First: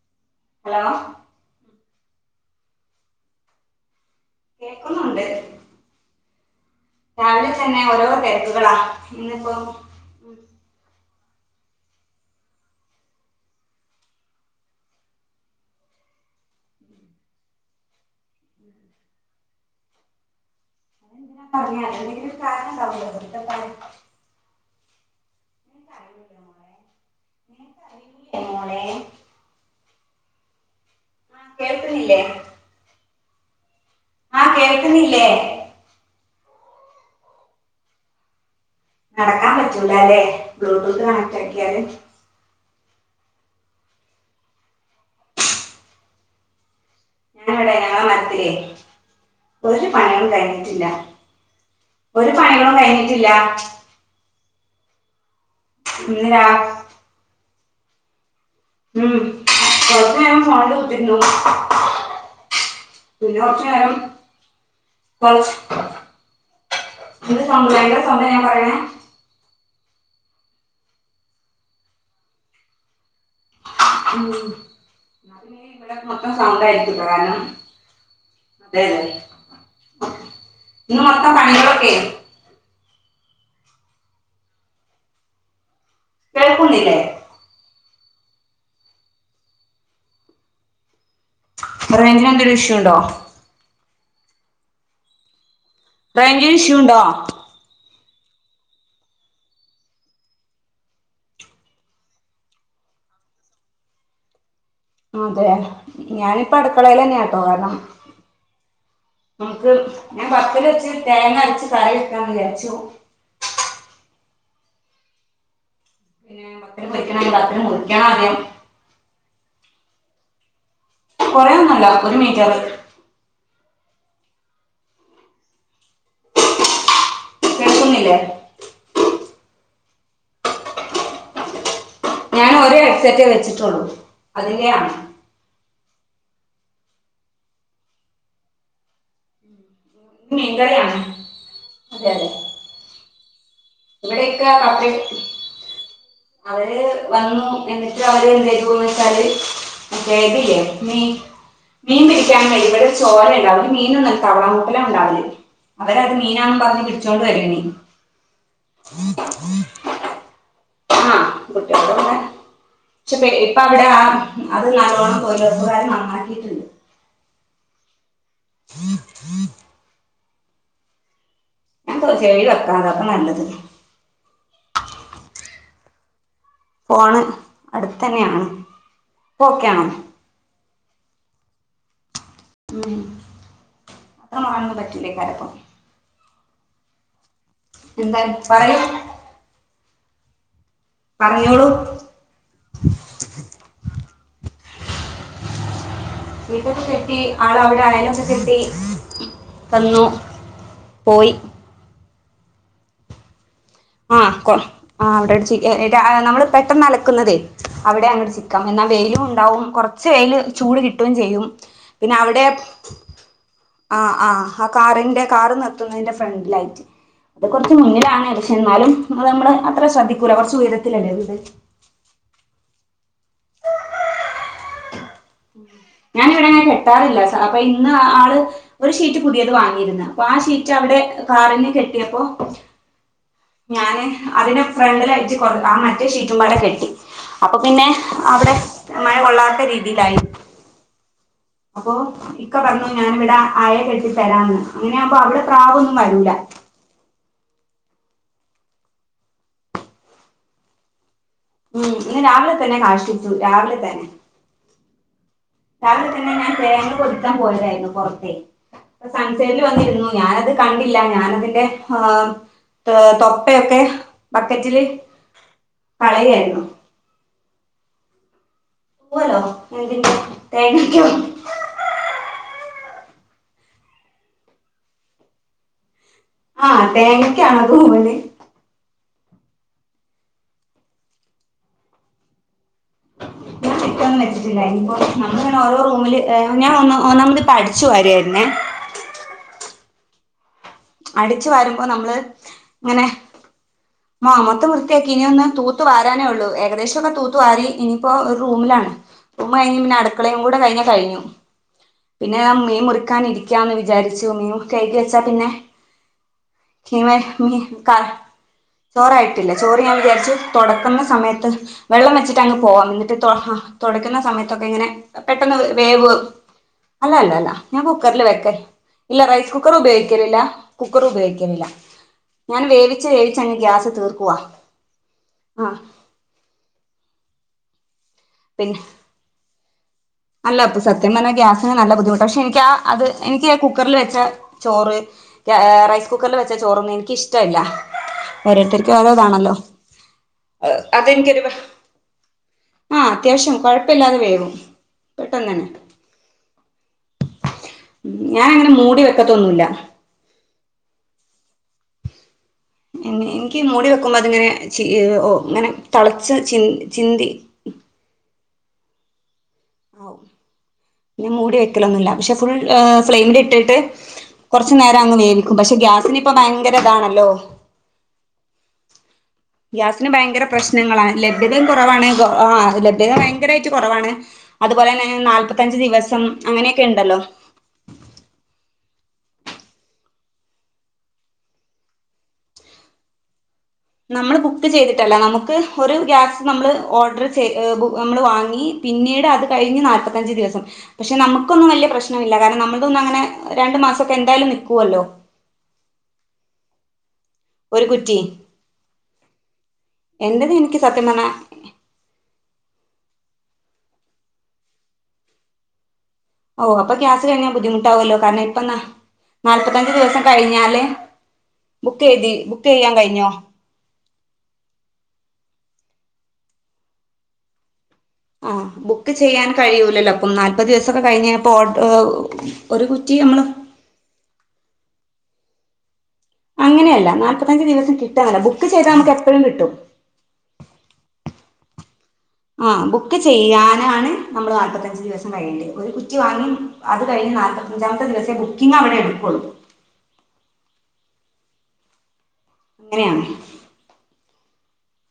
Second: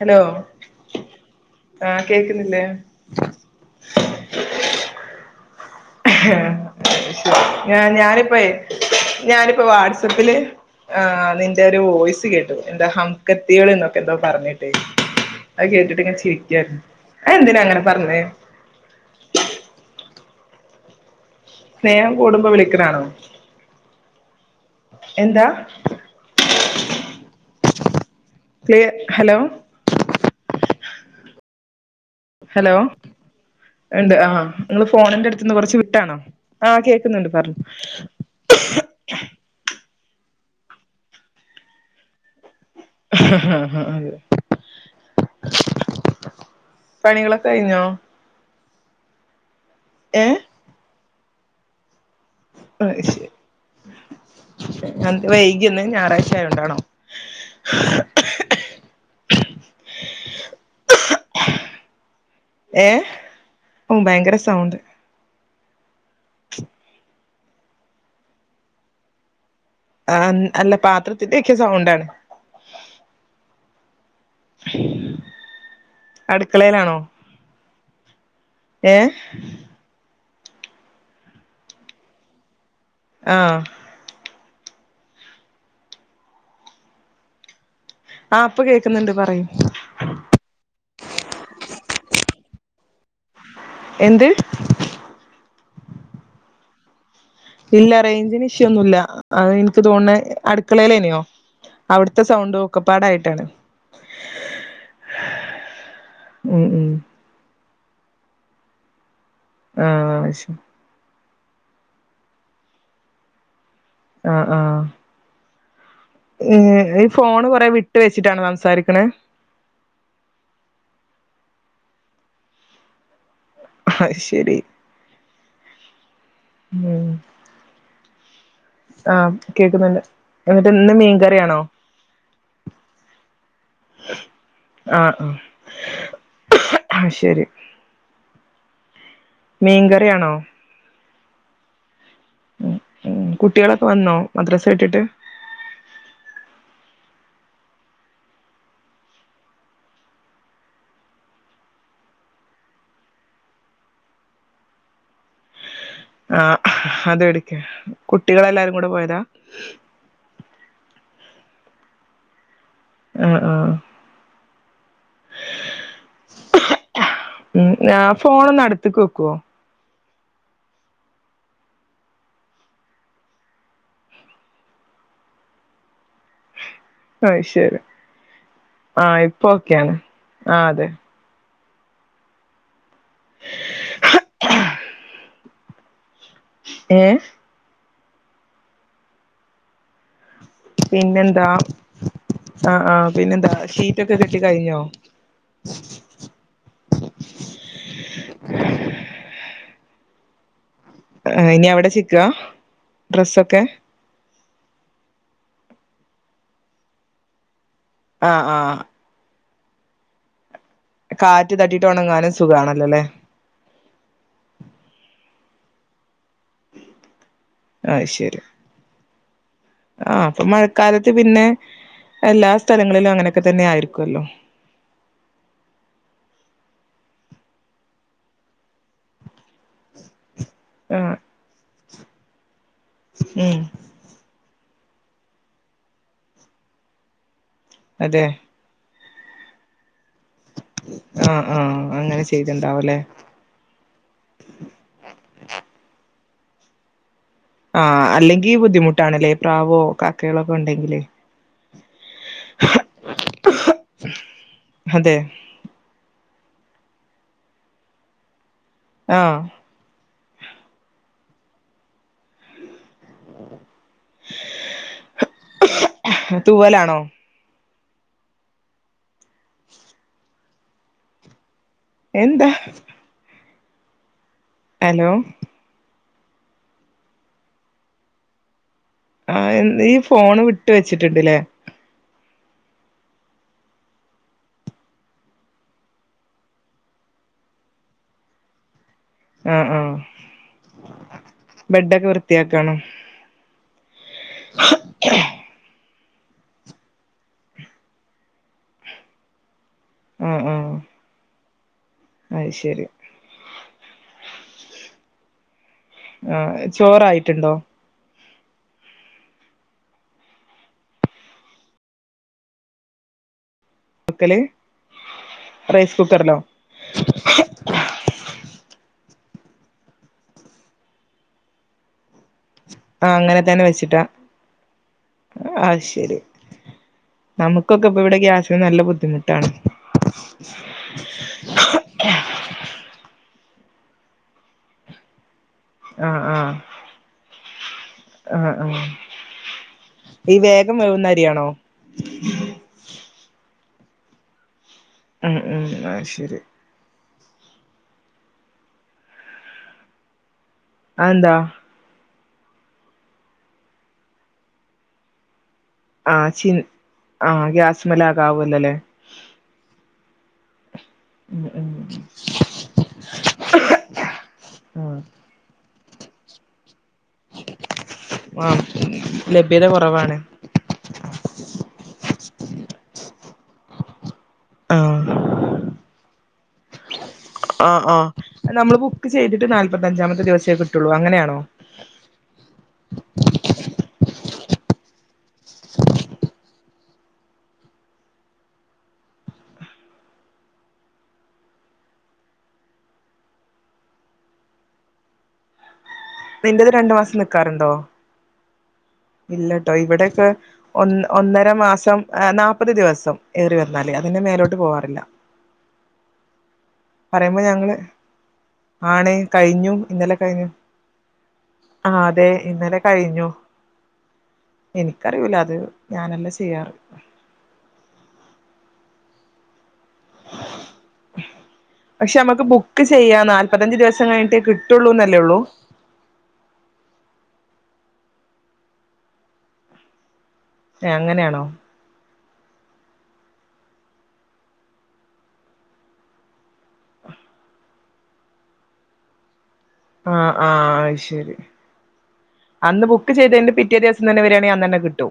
Hello hello ആഹ് കേക്കുന്നില്ലേ കേക്കുന്നുണ്ട് രാവിലെ തന്നെ ഓരോ ഞാനിപ്പ തിരക്കുകളാ ഇന്നിപ്പോ ഞാനിപ്പ വാട്സപ്പില് ഉം ആ നിന്റെ ഒരു വോയിസ് കേട്ടു എന്താ ഹംകത്തികൾ എന്നൊക്കെ എന്താ പറഞ്ഞിട്ടേ അത് കേട്ടിട്ട് ഇങ്ങെ ചിരിക്കാണ് അയ് ന്തിനാ അങ്ങനെ പറഞ്ഞെ സ്നേഹം കൂടുമ്പോ വിളിക്കണാണോ [inaudible] എന്താ നിനക്കറിയൂലെ മോളെ നിനക്കറിയൂലെ ക്ലിയ മോളെ ഹലോ കേൾക്ക് ണില്ലെ ഹലോ ണ്ട് ആഹ് ആ നിങ്ങള് കേൾക്കുന്നില്ലേ ഫോണിന്റെ അടുത്തു നിന്ന് കൊറച്ച് വിട്ടാണോ ആഹ് കേക്കുന്നുണ്ട് പറഞ്ഞോ നടക്കാൻ പറ്റൂല അല്ലേ ബ്ലൂടൂത്ത് കണക്ട് ആക്കിയാല് ആഹ് പണികളൊക്കെ ഞാനിവിടെ കഴിഞ്ഞോ [unintelligible] ഒരു പണികളും ഏഹ് കഴിഞ്ഞിട്ടില്ല ഒര് പണികളും കഴിഞ്ഞ്ട്ടില്ല എന്ത് വൈകിഇന്ന് ഇന്ന് രാ ഞാറാഴ്ച്ചായോണ്ടാണോ ഉം കൊറച്ച് ഞാൻ ഫോണിൽ കുത്തിര്ന്നു ഏഹ് ഉം ഭയങ്കര സൗണ്ട് കൊറച്ച് [inaudible] നിങ്ങക്ക് സംസാരിക്കാൻ സമയായ പറയണേ ആഹ് അല്ല പാത്രത്തിന്റെ എക്കെ സൗണ്ടാണ്. ഉം [unintelligible] ഇവടെ മൊത്തം അടുക്കളയിലാണോ സൗണ്ടായിരിക്കുപ്പോ കാരണം ഏ ഇന്ന് മൊത്തം പണികളൊക്കെ ആഹ് കേൾക്കുന്നില്ലേ ആഹ് ഇപ്പൊ കേക്കുന്ന്ണ്ട് പറയൂ ഇപ്പൊ റെയിഞ്ചിനെന്തേലും ഇഷ്യൂണ്ടോ എന്ത് റേയ്ഞ്ചിന് ഇഷ്യൂണ്ടോ ഇല്ല റേഞ്ചിന് ഇഷ്യൂ ഒന്നുല്ല അത് ഇന്ക്ക് തോന്ന്ണെ അടുക്കളേലല്ല്യോ അവിട്ത്തെ സൗണ്ടും ഒക്കപ്പാടായിട്ടാണ്. അതെ ഞാനിപ്പോ അടുക്കളേലെന്ന്യാട്ടോ കാരണം നമുക്ക് ഞാൻ ആഹ് ശരി പത്തലെച്ച് തേങ്ങ അരച്ച് കറി വെക്കാന്ന് വിചാരിച്ചു ആഹ് ആഹ് പിന്നെ പത്തല് ഈ പൊരിക്കണമെങ്കിൽ ഫോണ് പത്തല് കൊറേ വിട്ട് മുറിക്കണം ആദ്യം വെച്ച്ട്ടാണോ സംസാരിക്ക്ണേ കൊറേന്നുല്ല ഒരു മീറ്ററ് അയ്ശെരി ഉം കേക്കുന്നില്ലേ ആഹ് കേക്കുന്നുണ്ട് എന്നിട്ട് എന്നും മീൻകറിയാണോ ഞാനൊര് ഹെഡ്സെറ്റേ വെച്ചിട്ടോള്ളൂ അതിന്റെയാണ് അത് ശെരി മീൻകറിയാണോ ഇന്ന് മീൻകറിയാണ് അതെ അതെ ഉം ഉം കുട്ടികളൊക്കെ വന്നോ ഇവിടേക്കയാ മദ്രസ വിട്ടിട്ട് [unintelligible] അവര് വന്നു എന്നിട്ട് അവര് എന്തെയ്തൂന്ന് വെച്ചാല് കേക്കില്ലേ മീ മീൻ പിടിക്കാൻ വെരും ഇവിടെ ചോരെണ്ടാവല് മീനൊന്നുല്ല തവള മൂട്ടലാണ്ടാവല് അവരത് ആഹ് മീനാന്നും പറഞ്ഞ് പിടിച്ചോണ്ട് അത് എടുക്ക് വര്യേനി കുട്ടികളെല്ലാരും കൂടി പോയട്ടാ ആഹ് കുട്ടികള് പോയ ക്ഷെ ആഹ് ഇപ്പ ആഹ് അവിടെ അത് നല്ലോണ്ണം തൊഴിലൊറപ്പ്കാര് നന്നാക്കീട്ട്ണ്ട് ഉം ആഹ് ഫോണൊന്ന് അടുത്ത്ക്ക് വെക്കുവൊ ഞാൻ ചെവീലെക്കാ അതപ്പൊ നല്ലത്. ഫോണ് അയ് ശെരി അടുത്ത് തന്നെയാണ് ആഹ് ഇപ്പൊ ഓക്കെയാണ് ആഹ് അതെ. ഉം [unintelligible] പറ്റൂല്ലേക്കാരപ്പം. ഏഹ്? എന്താ പറയൂ. പിന്നെന്താ പറഞ്ഞോളൂ ആ ആ പിന്നെന്താ ഷീറ്റൊക്കെ കിട്ടി കഴിഞ്ഞോ വീട്ടൊക്കെ കെട്ടി ആൾ അവിടെ അയിലൊക്കെ കെട്ടീ വന്നൂ. ഇനി അവിടെ ചിക്ക്വാ, ഡ്രസ്സൊക്കെ? ആഹ് കൊ ആഹ് വെച്ചേക്കുവാ നമ്മള് പെട്ടെന്ന് അലക്കുന്നതേ. അവിടെയാണ് അങ്ങട്ട് ആഹ് ചിക്കാം ആഹ് എന്നാ വെയിലും ഉണ്ടാവും കൊറച്ച് വെയ്ൽ ചൂട് കിട്ടു -. ട്ടും ചെയ്യും കാറ്റ് തട്ടിട്ട് പിന്നെ ഉണങ്ങാനും അവിടെ. സുഖാണല്ലോ അല്ലേ ആഹ് ആഹ് ആ കാറിന്റെ കാർ നിർത്തുന്നതിന്റെ ഫ്രണ്ടിലായിട്ട് അത് കൊറ്ച്ച് അയ് മുന്നിലാണ്. ശരി എന്നാലും നമ്മൾ നമ്മളെ. ആഹ് അപ്പൊ മഴക്കാലത്ത് പിന്നെ എല്ലാ സ്ഥലങ്ങളിലും അങ്ങനൊക്കെ തന്നെ ആയിരിക്കുല്ലോ. ഞാന് ഇവിടെങ്ങെ കെട്ടാറില്ല അപ്പൊ ഇന്ന് ആള്. ഒരു ഷീറ്റ് പുതിയത് വാങ്ങിയിരുന്നു. അപ്പൊ ആ ഷീറ്റ്. റ്റ് അവിടെ ആഹ് കാറിന് കെട്ടിയപ്പോ ഉം ഞാന്. അതിനെ ഫ്രണ്ടിൽയിട്ട് കൊറ ആ മറ്റേ ഷീറ്റുംപാടെ കെട്ടി അപ്പൊ പിന്നെ അതെ അവിടെ. മഴ കൊള്ളാത്ത രീതിയിലായി. ഉം അപ്പോ ഇക്ക പറഞ്ഞു ഞാനിവിടെ അയെ കെട്ടിതരാന്ന് അങ്ങനെ ആകുമ്പോ അവിടെ പ്രാവൊന്നും വരൂല്ല. ആഹ് അല്ലെങ്കിൽ ബുദ്ധിമുട്ടാണല്ലേ പ്രാവോ കാക്കകളോ ഒക്കെ ഉണ്ടെങ്കിലെ. ഉം ഇന്ന് രാവിലെ തന്നെ കാഷ്ടിച്ചു രാവിലെ തന്നെ. അതെ. രാവിലെ തന്നെ ഞാൻ തേങ്ങ പൊതിക്കാൻ പോയതായിരുന്നു പെറത്തെ ആഹ് സൺസൈഡിൽ. പുറത്തു വന്നുയിരുന്നു ഞാനത് കണ്ടില്ല ഞാനത്തിന്റെ. ആഹ് ഏഹ് തൊപ്പയൊക്കെ ബക്കറ്റിൽ കളയായിരുന്നു. തൂവലാണോ പോവലോ. എന്തിന്റെ തേങ്ങാക്കൊ എന്താ? ഹലോ. ആഹ് തേങ്ങക്കാണ് തൂവല്. ആഹ് നീ ഫോണുവിട്ടു വെച്ചിട്ടുണ്ടുല്ലേ. [unintelligible] കിട്ടൊന്നും വെച്ചിട്ടില്ല. ഇനിപ്പോ നമ്മളിങ്ങനെ ഓരോ റൂമിൽ ഏഹ് ഞാൻ ഒന്ന് ഒന്നാമത് ഇപ്പൊ അടിച്ചുവാരയിരുന്നേ. ഉം ഉം അടിച്ചു വരുമ്പോ നമ്മള് വൃത്തിയാക്കാണോ ഇങ്ങനെ. അ മൊത്തം വൃത്തിയാക്കി ഇനിയൊന്ന് തൂത്തു വാരാനേ ഉള്ളൂ ഏകദേശം. ത്തൊക്കെ തൂത്തുവാരി. ഇനിയിപ്പോ ഒരു റൂമിലാണ്. റൂം കഴിഞ്ഞ് പിന്നെ അട്. ആഹ് അടുക്കളയും ആഹ് കഴിഞ്ഞ കഴിഞ്ഞു. പിന്നെ അത് മീൻ മുറി. ശരി മുറിക്കാൻ ഇരിക്കാന്ന് വിചാരിച്ചു. മീൻ കഴുകി വെച്ചാ പിന്നെ ആഹ് [unintelligible] ചോറായിട്ടുണ്ടോ പിന്നെ കാ. ചോറായിട്ടില്ല. ചോറ് ഞാൻ വിചാരിച്ചു തുടക്കുന്ന സമയത്ത് വെള്ളം വെച്ചിട്ട് അങ്ങ് പോവാം എന്നിട്ട് തൊ ആഹ്. തൊടക്കുന്ന വെക്കല് സമയത്തൊക്കെ ഇങ്ങനെ. പെട്ടെന്ന് റൈസ് വേവ്. കുക്കറിലോ അല്ല അല്ല അല്ല ഞാൻ കുക്കറിൽ വെക്കെ. ഇല്ല റൈസ് കുക്കർ ഉപയോഗിക്കലില്ല കുക്കറും ഉപയോഗിക്കലില്ല ഞാൻ വേവിച്ച് വേവിച്ചങ്ങ് ഗ്യാ. [unintelligible] അയ് ശരി. നമുക്കൊക്കെ ഇപ്പ ഇവിടെ ഗ്യാസിന് നല്ല പിന്നെ ബുദ്ധിമുട്ടാണ്. അല്ല പ്പ സത്യം പറഞ്ഞാ ഗ്യാസിന് നല്ല ബുദ്ധിമുട്ടാ. പക്ഷെ ഇൻക്ക്യാ അത് എനിക്ക് ആ കുക്കറിൽ വെച്ച ചോറ് ഏഹ് റൈസ് ആഹ് കുക്കറിൽ ആഹ് വെച്ച ചോറൊന്നും ഇൻക്കിഷ്ടവില്ല ആഹ് ആഹ് ഓരോര്ത്തര്ക്കും ഓരോ ഇതാണല്ലോ. ഈ വേഗം വേവുന്ന അരിയാണോ? ആഹ് അത്യാവശ്യം കൊഴപ്പല്ലാതെ വേവും. ഉംഹ് ഉംഹ് ആഹ് ശരി. ഞാനങ്ങനെ മൂടി വെക്കത്തൊന്നുല്ല. അതെന്താ? ൻ ഇൻ ൻക്ക് മൂടി വെക്കുമ്പോ അതിങ്ങനെ ചി ങ്ങനെ തളച്ച് ചി ചിന്തി. സ്മെലാകെ ആവൊല്ലോല്ലേ. ആവും. പിന്നെ ഉം മൂടി ഉം വെക്കലൊന്നുല്ല. പക്ഷെ ഫുൾ ഏഹ് ഫ്ലെയിമിൽ ഇട്ടിട്ട് കൊറച്ചു നേരം ആഹ് അങ്ങ് വേവിക്കും പക്ഷെ ഗ്യാസിന് ഇപ്പ ഭയങ്കര ഇതാണല്ലോ. ആഹ്. ലഭ്യത ഗ്യാസിന് കുറവാണ് ഭയങ്കര പ്രശ്നങ്ങളാ ലഭ്യതിം കൊറവാണ് ആഹ് ലഭ്യത ഭയങ്കരായിട്ട് കൊറവാണ്. അതുപോലെന്നെ ആഹ് നാല്പത്തഞ്ച് ദിവസം അങ്ങനെയൊക്കെ ഇണ്ടല്ലോ. ആഹ് ആഹ് നമ്മള് ബുക്ക് ചെയ്തിട്ട് നാല്പ്പത്തഞ്ചാമത്തെ ദിവസേ കിട്ടുള്ളൂ അങ്ങനെയാണോ? നമ്മൾ ബുക്ക് ചെയ്തിട്ടല്ല നമുക്ക് ഒരു ഗ്യാസ് നമ്മൾ ഓർഡർ ചെയ് ഏഹ് ബു നമ്മൾ വാങ്ങി. പിന്നീട് അത് കഴിഞ്ഞ് നാൽപ്പത്തഞ്ച് ദിവസം. പക്ഷെ നമുക്കൊന്നും വലിയ പ്രശ്നമില്ല കാര്ണം നമ്മള്തൊന്നും അങ്ങനെ രണ്ട് മാസൊക്കെ എന്തായാലും നിക്കുവല്ലോ. ഇപ്പിന്റെത് രണ്ട് മാസം നി ഒരു കുറ്റി. ഇല്ലട്ടോ ഇവിടൊക്കെ എന്റത് എനിക്ക് ഒന്ന് സത്യം പറഞ്ഞാ ഒന്നര മാസം. ഏഹ് നാപ്പത് ദിവസം ഏറി വന്നാല്, അതിന്റെ മേലോട്ട് പോവാറില്ല. ഓഹ് അപ്പൊ ക്യാസ് പറയുമ്പോ കഴിഞ്ഞാ ഞങ്ങള് ബുദ്ധിമുട്ടാവൊല്ലോ കാര്ണം ഇപ്പ ന ആണ് കഴിഞ്ഞു നാല്പത്തഞ്ച് ഇന്നലെ ദിവസം കഴിഞ്ഞു കഴിഞ്ഞാലെ. ആഹ് അതെ ബുക്കെയ്തി ഇന്നലെ ബുക്കെയ്യാൻ കഴിഞ്ഞോ? ഇൻക്കറിയൂല അത് ഞാനല്ല ചെയ്യാറ്. ആഹ് ബുക്ക് ചെയ്യാൻ കഴിയൂലല്ലോ പ്പം നാല്പ്പത് ദിവസൊക്കെ കഴിഞ്ഞ് പ്പോ ഓട് ഓ ഒരു കുറ്റി നമ്മള്. തഞ്ച് ദിവസം കഴിഞ്ഞിട്ടേ കി ട്ടൊള്ളൂന്നല്ലേ ഒള്ളൂ. അങ്ങനെയല്ല നാൽപ്പത്തഞ്ച് ദിവസം കിട്ടാന്നല്ല ബുക്ക് ചെയ്താ നമുക്ക് എപ്പഴും കിട്ടും. ഏഹ് അങ്ങനെയാണോ? ആഹ് ബുക്ക് ചെയ്യാനാണ് നമ്മള് നാല്പത്തഞ്ച് ദിവസം കഴിയണ്ട്യെ. ഒരു കുറ്റി വാങ്ങി അതു കഴിഞ്ഞ് നാൽപ്പത്തഞ്ചാമത്തെ ദിവസെ ബുക്കിംഗ് അവിടെ എടുക്കൊള്ളൂ. ആഹ് ആഹ് അഹ് ശെരി. അന്ന് ബുക്ക് അങ്ങനെയാണ് ചെയ്തേന്റെ പി റ്റേ ദിവസം തന്നെ വരാണെ അന്നന്നെ കിട്ടും.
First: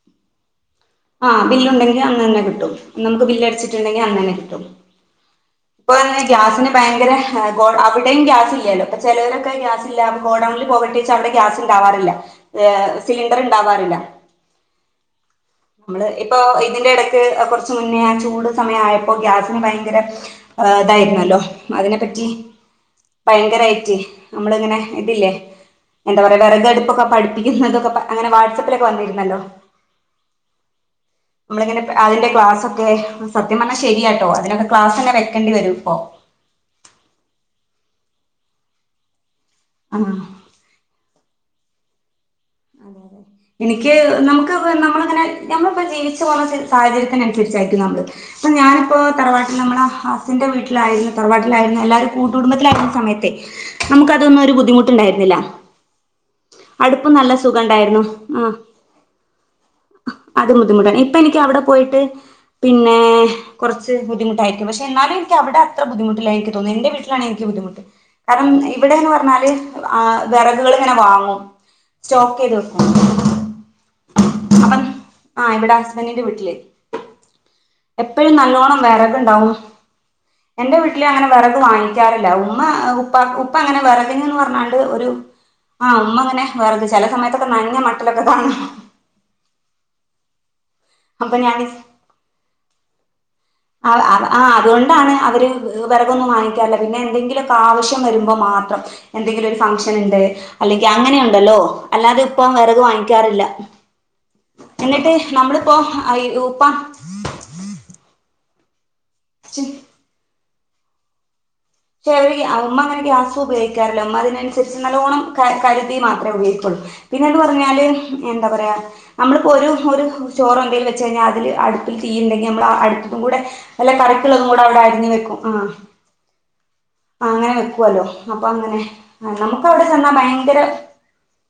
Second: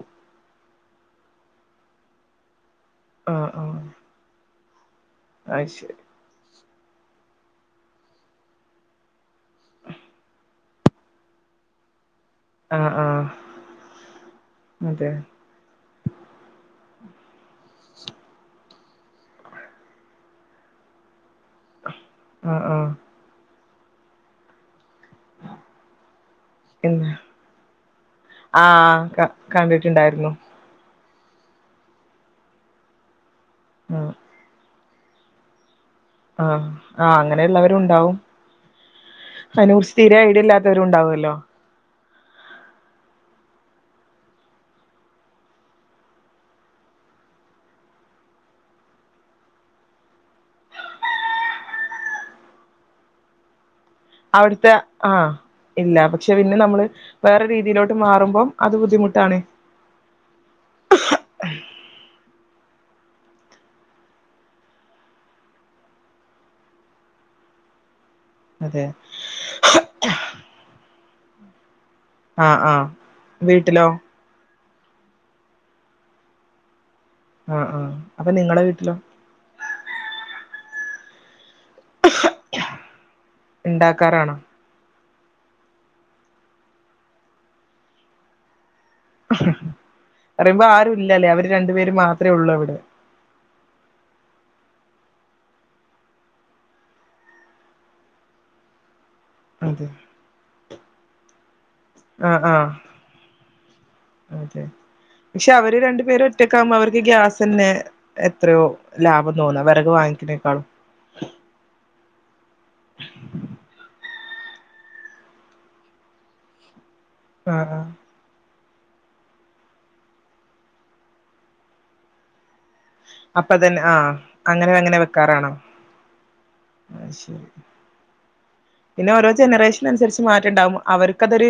ആഹ് ബില്ലുണ്ടെങ്കി അന്നന്നെ കിട്ടും. നമുക്ക് ആഹ് ആഹ് ബില്ലടിച്ചിട്ടുണ്ടെങ്കി അന്നന്നെ കിട്ടും. അത് ഇപ്പൊ ശരി ഗ്യാസിന് ഭയങ്കര ഹെ ഗോഡ് അവിടെയും ഗ്യാസ് ഇല്ലല്ലോ അപ്പ ചെലോരൊക്കെ ഗ്യാസ് ഇല്ല ഗോഡൌണിൽ പോകട്ടേച്ചാ അവിടെ ഗ്യാസ് ഇണ്ടാവാറില്ല. ആഹ് ഏഹ് ആഹ് സിലിണ്ടർ ഇണ്ടാവാറില്ല. അതെ. നമ്മള് ഇപ്പൊ ഇതിന്റെ എടക്ക് കൊർച്ച് മുന്നേ ആ ചൂട് സമയായ പ്പൊ ഗ്യാസിന് ഭയങ്കര ഏഹ് ഇതായിരുന്നല്ലോ അതിനെ പറ്റി ആഹ് ആഹ് ഭയങ്കരായിറ്റ് നമ്മളിങ്ങനെ ഇതില്ലേ എന്താ പറയാ വെറകടുപ്പൊക്കെ പിന്നെ പഠിപ്പിക്കുന്നതൊക്കെ പ അങ്ങനെ വാട്സ്ആപ്പിലൊക്കെ വന്നിരുന്നല്ലോ. കണ്ടിട്ട്ണ്ടായിരുന്നു. നമ്മളിങ്ങനെ അതിന്റെ ക്ലാസൊക്കെ സത്യ പർഞ്ഞാ ആഹ് ശരിയാട്ടോ അതിനൊക്കെ ക്ലാസന്നെ വെക്കേണ്ടി വരും ഇപ്പോ. ആഹ് ആഹ് അങ്ങനെയ്ള്ളവരുണ്ടാവും [unintelligible] സ്ഥിരം ആഹ് ഐഡിയല്ലാത്താ വരും ഉണ്ടാവല്ലോ? [inaudible] എനിക്ക് നമുക്ക് ഇവ് നമ്മളിങ്ങനെ ഞമ്മളിപ്പോ ജീവിച്ചു പോകുന്ന സാഹചര്യത്തിനനുസരിച്ചായിരിക്കും നമ്മള്. ഇപ്പൊ ഞാനിപ്പോ തറവാട്ടിൽ നമ്മള ഹസിന്റെ വീട്ടിലായിരുന്നു തറവാട്ടിലായിരുന്ന എല്ലാവരും കൂട്ടു കുടുംബത്തിലായിരുന്ന സമയത്ത് [unintelligible] അവിട്ത്തെ ആഹ് ഇല്ല പക്ഷെ പിന്നേം നമ്മള് അടുപ്പ് നല്ല വേറെ രീതിയിലോട്ട് മാറുമ്പം അത് ബുദ്ധിമുട്ടാണ്. ആഹ് അതും ബുദ്ധിമുട്ടാണ് ഇപ്പ എനിക്ക് അവിടെ പോയിട്ട് പിന്നെ കൊർച്ച് ബുദ്ധമുട്ടായിരിക്കും പക്ഷെ എന്നാലും എനിക്കവിടെ അത്ര ബുദ്ധമുട്ടില്ല എനിക്ക് തോന്നി എന്റെ വീട്ടിലാണെനിക്ക് ബുദ്ധിമുട്ട്. കാരണം അതെ ഇവിടെന്ന് പറഞ്ഞാല് ആഹ് വെറകുകൾ ഇങ്ങനെ വാങ്ങും. സ്റ്റോക്കെയ്ത് ആഹ് ആഹ് വെക്കും. വീട്ടിലോ അപ്പം ആഹ് ഇവിടെ ഹസ്ബന്റിന്റെ വീട്ടില്. ആഹ് ആഹ് അപ്പൊ എപ്പഴും നിങ്ങളെ നല്ലോണം വീട്ടിലോ വെറക്ണ്ടാവും എന്റെ വീട്ടില് അങ്ങനെ വെറക് വാങ്ങി ക്കാറില്ലാ ഉമ്മ ഉപ്പ ഉപ്പ അങ്ങനെ ഇണ്ടാക്കാറാണോ വെറകിനന്ന് പർഞ്ഞാണ്ട് ഒരു ആഹ് ഉമ്മ അങ്ങനെ വെർക് ചെലെ സമയത്തൊക്കെ നനഞ്ഞ മട്ടലൊക്കെ കാണാ പറയുമ്പോ ആരുല്ലാല്ലേ അപ്പൊ അവര് ഞാന് രണ്ടു പേര് മാത്രേള്ളു അവിടെ. ആഹ് ആഹ് അതുകൊണ്ടാണ് അവര് വെറകൊന്നും വാങ്ങിക്കാത്തേ പിന്നെ എന്തെങ്കിലൊക്കെ ആവശ്യം വരുമ്പോ മാത്രം. എന്തെങ്കിലും ഒരു അതെ ഫംഗ്ഷൻ ഇണ്ട് അല്ലെങ്കി അങ്ങനെ ഉണ്ടല്ലോ? അല്ലാതെ ആഹ് ഇപ്പം ആഹ് വെർക് വാങ്ങിക്കാറില്ലാ അതെ എന്നിട്ട് പക്ഷെ നമ്മള് അവര് രണ്ടു പേരും ഒറ്റക്കാവുമ്പോ അവർക്ക് ഗ്യാസെന്നെ എത്രയോ ലാഭം തോന്നാ വെറക് വങ്ങിക്കണേക്കാളും. പക്ഷെ അവര് ഗ്യാ ഉമ്മ അങ്ങനെ ഗ്യാസ് ഉപയോഗിക്കാറൂല്ലാ ഉമ്മ അതിനനുസരിച്ച് നല്ലോണം ക കരുതി മാത്രേ ഉപയോഗിക്കൊള്ളൂ. പിന്നെന്ന് ആഹ് പറഞ്ഞാല് ആഹ് എന്താപറയാ നമ്മളിപ്പോ ഒരു ഒരു ചോറോ എന്തെലും വെച്ച് കഴിഞ്ഞാ അതിൽ അടുപ്പില് തീ ഇണ്ടെങ്കില് നമ്മളാ അട് അതും കൂടെ അപ്പൊ തന്നെ വല്ലെ ആഹ് കറിക്ക് ഇള്ളതും കൂടെ അങ്ങനെ അവിടെ അങ്ങനെ അരിഞ്ഞ് വെക്കും വെക്കാറാണോ ആഹ് അത് ശെരി. പുവാല്ലോ അപ്പ അങ്ങനെ പിന്നെ ഓരോ നമുക്ക് അവിടെ ജനറേഷന് ചെന്നാ അനുസരിച്ച് ഭയങ്കര മാറ്റണ്ടാവും അവർക്ക് അതൊരു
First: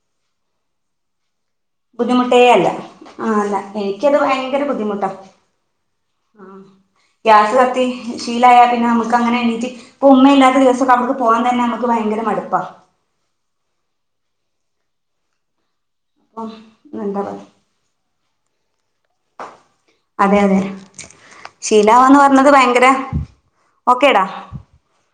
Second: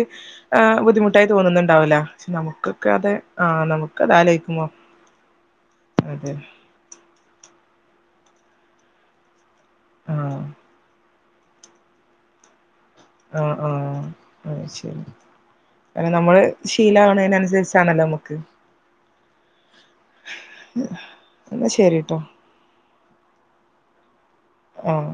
ഏഹ് ബുദ്ധിമുട്ടായി തോനുന്നുണ്ട് ണ്ടാവല്ലോ പക്ഷെ ബുദ്ധിമുട്ടേ അല്ല നമുക്കൊക്കെ അത് ആ അല്ല ആഹ് നമുക്ക് അത് എനിക്കത് ഭയങ്കര ആലോചിക്കുമ്പോ ബുദ്ധിമുട്ടാ അതെ ആ ഗ്യാസ് കത്തി ശീലായാ പിന്നെ നമ്മക്ക് അങ്ങനെ എണീറ്റ് ഇപ്പ ഉമ്മ ആഹ് ഇല്ലാത്ത ദിവസൊക്കെ നമ്മക്ക് പോവാൻ തന്നെ നമുക്ക് ഭയങ്കര മടുപ്പാ. ആഹ്, ആഹ് അത് ശെരി. അങ്ങനെ നമ്മള് അപ്പം എന്താ ശീലാവണേന് പറയാ അനുസരിച്ചാണല്ലോ നമ്മക്ക് അതെ, അതെ എന്നാ ശീലാവാന്ന് ശരിട്ടോ പറഞ്ഞത് ഭയങ്കര ഓക്കേടാ. ആഹ്